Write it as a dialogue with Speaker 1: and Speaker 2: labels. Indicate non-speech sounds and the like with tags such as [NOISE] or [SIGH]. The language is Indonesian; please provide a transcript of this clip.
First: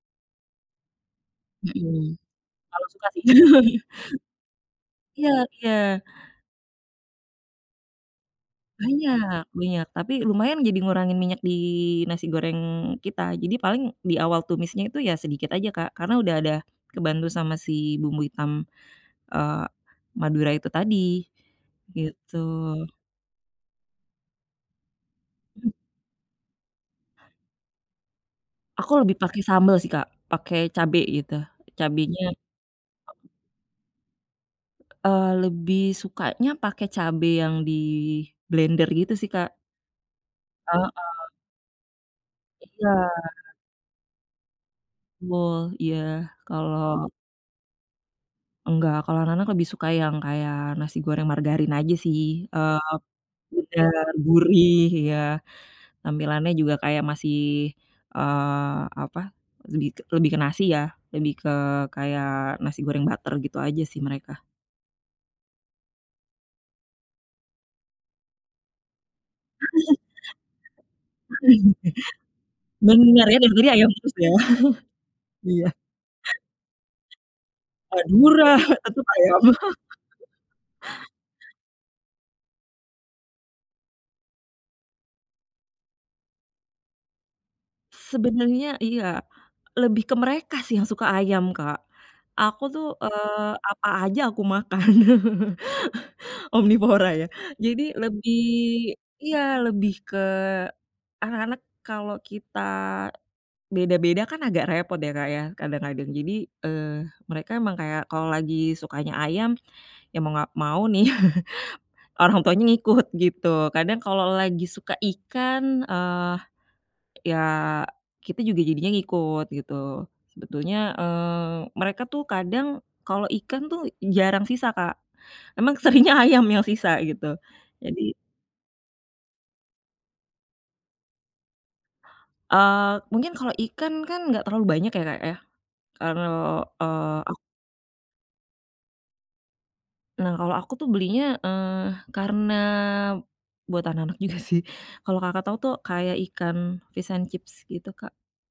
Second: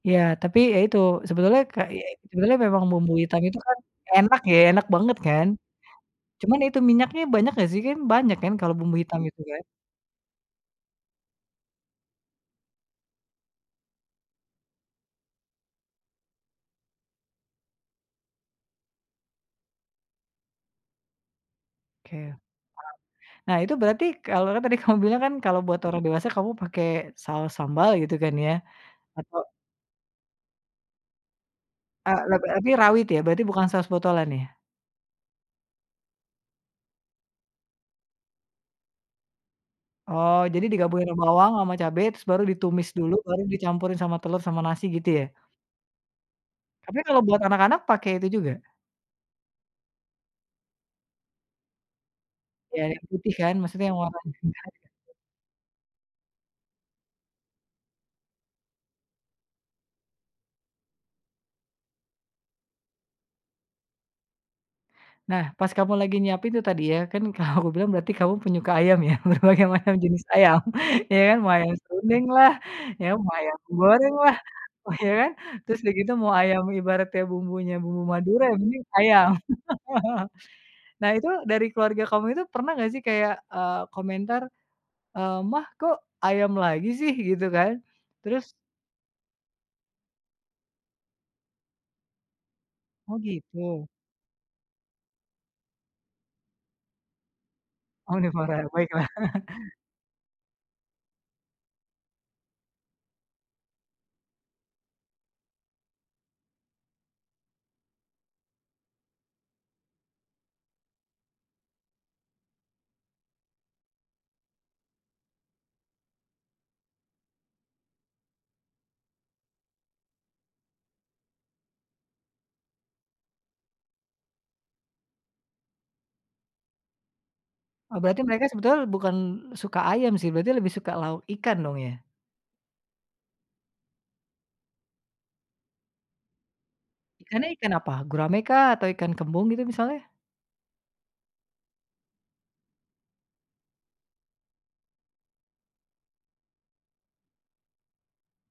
Speaker 1: Ya. Tapi, ya, itu, sebetulnya kakyek
Speaker 2: Mhm.
Speaker 1: sebenarnya memang
Speaker 2: Kalau suka,
Speaker 1: bumbu
Speaker 2: sih.
Speaker 1: hitam itu, kan,
Speaker 2: [LAUGHS]
Speaker 1: enak, ya, enak banget,
Speaker 2: Iya
Speaker 1: kan?
Speaker 2: iya.
Speaker 1: Cuman itu minyaknya banyak, nggak, sih? Kan, banyak, kan, kalau bumbu hitam itu
Speaker 2: Banyak,
Speaker 1: kan?
Speaker 2: minyak, tapi lumayan jadi ngurangin minyak di nasi goreng kita. Jadi paling di awal tumisnya itu, ya, sedikit aja, Kak, karena udah ada kebantu sama si bumbu hitam, eee, Madura itu tadi,
Speaker 1: Oke, paham.
Speaker 2: gitu.
Speaker 1: Nah, itu berarti kalau kan, tadi kamu bilang, kan, kalau
Speaker 2: Mhm.
Speaker 1: buat orang dewasa, kamu pakai saus sambal, gitu, kan, ya,
Speaker 2: Aku lebih
Speaker 1: atau
Speaker 2: pakai sambel, sih, Kak, pakai cabe, gitu, cabenya
Speaker 1: Eee, leb api rawit, ya, berarti, bukan saus botolan, ya?
Speaker 2: Eee, lebih sukanya pakai cabe yang diblender, gitu, sih, Kak.
Speaker 1: Oh, jadi
Speaker 2: Heeh.
Speaker 1: digabungin ama bawang, ama cabe, terus baru ditumis
Speaker 2: Iya.
Speaker 1: dulu, baru dicampurin sama telur sama nasi, gitu, ya?
Speaker 2: Betul, iya.
Speaker 1: Tapi
Speaker 2: Kalau
Speaker 1: kalau buat anak-anak pakai itu juga?
Speaker 2: Enggak, kalau anak-anak lebih suka yang kayak nasi goreng margarin aja, sih. Eee,
Speaker 1: Iya, yang putih, kan? Maksudnya
Speaker 2: udah
Speaker 1: yang warna
Speaker 2: gurih
Speaker 1: [UNINTELLIGIBLE]
Speaker 2: iya, tampilannya juga kayak masih, eee, apa, lebih ke lebih ke nasi, ya, lebih ke kayak nasi goreng butter, gitu, aja, sih, mereka.
Speaker 1: Nah, pas kamu lagi nyiapin itu tadi, ya, kan, kamu bilang berarti kamu penyuka ayam, ya, berbagai macam jenis ayam. [CHUCKLES] Ya, kan, mau ayam serundeng, lah,
Speaker 2: [CHUCKLES]
Speaker 1: ya,
Speaker 2: Benar,
Speaker 1: mau
Speaker 2: ya, dari
Speaker 1: ayam
Speaker 2: tadi ayam terus,
Speaker 1: goreng,
Speaker 2: ya.
Speaker 1: lah, wah, iya,
Speaker 2: [CHUCKLES]
Speaker 1: kan?
Speaker 2: Iya.
Speaker 1: Terus udah gitu mau ayam ibaratnya bumbunya bumbu Madura,
Speaker 2: Madura,
Speaker 1: yang penting,
Speaker 2: tetap
Speaker 1: ayam.
Speaker 2: ayam. [CHUCKLES]
Speaker 1: [LAUGHS] Nah, itu dari keluarga kamu itu, pernah nggak, sih, kayak, eee, komentar, eee, "Ma, kok ayam lagi, sih?" Gitu, kan, terus
Speaker 2: Sebenernya, iya. Lebih ke mereka, sih, yang suka ayam, Kak. Aku, tuh,
Speaker 1: Oh,
Speaker 2: eee, apa
Speaker 1: gitu.
Speaker 2: aja aku makan. [LAUGHS] Omnivora, ya. Jadi lebih
Speaker 1: Omnivora, baiklah.
Speaker 2: iya,
Speaker 1: [CHUCKLES]
Speaker 2: lebih ke anak-anak kalau kita beda-beda, kan, agak repot, ya, Kak, ya, kadang-kadang. Jadi, eee, mereka emang kayak kalau lagi sukanya ayam, ya, mau nggak mau, nih, [CHUCKLES] orang tuanya ngikut, gitu. Kadang kalau lagi suka ikan, eee, ya, kita juga jadinya ngikut, gitu. Sebetulnya, eee, mereka, tuh, kadang kalau ikan, tuh, jarang sisa, Kak. Emang seringnya ayam yang sisa, gitu.
Speaker 1: Oh,
Speaker 2: Jadi
Speaker 1: berarti mereka sebetul bukan suka ayam, sih, berarti lebih suka lauk ikan, dong, ya?
Speaker 2: Eee, mungkin kalau ikan, kan, nggak terlalu banyak, ya, Kak, ya. Kalau, eee, ak
Speaker 1: Ikannya ikan apa? Gurame, kah, atau ikan kembung, gitu, misalnya?
Speaker 2: Nah, kalau aku, tuh, belinya, eee, karena buat anak-anak juga, sih, kalau Kakak tau, tuh, kayak ikan fish and chips, gitu, Kak.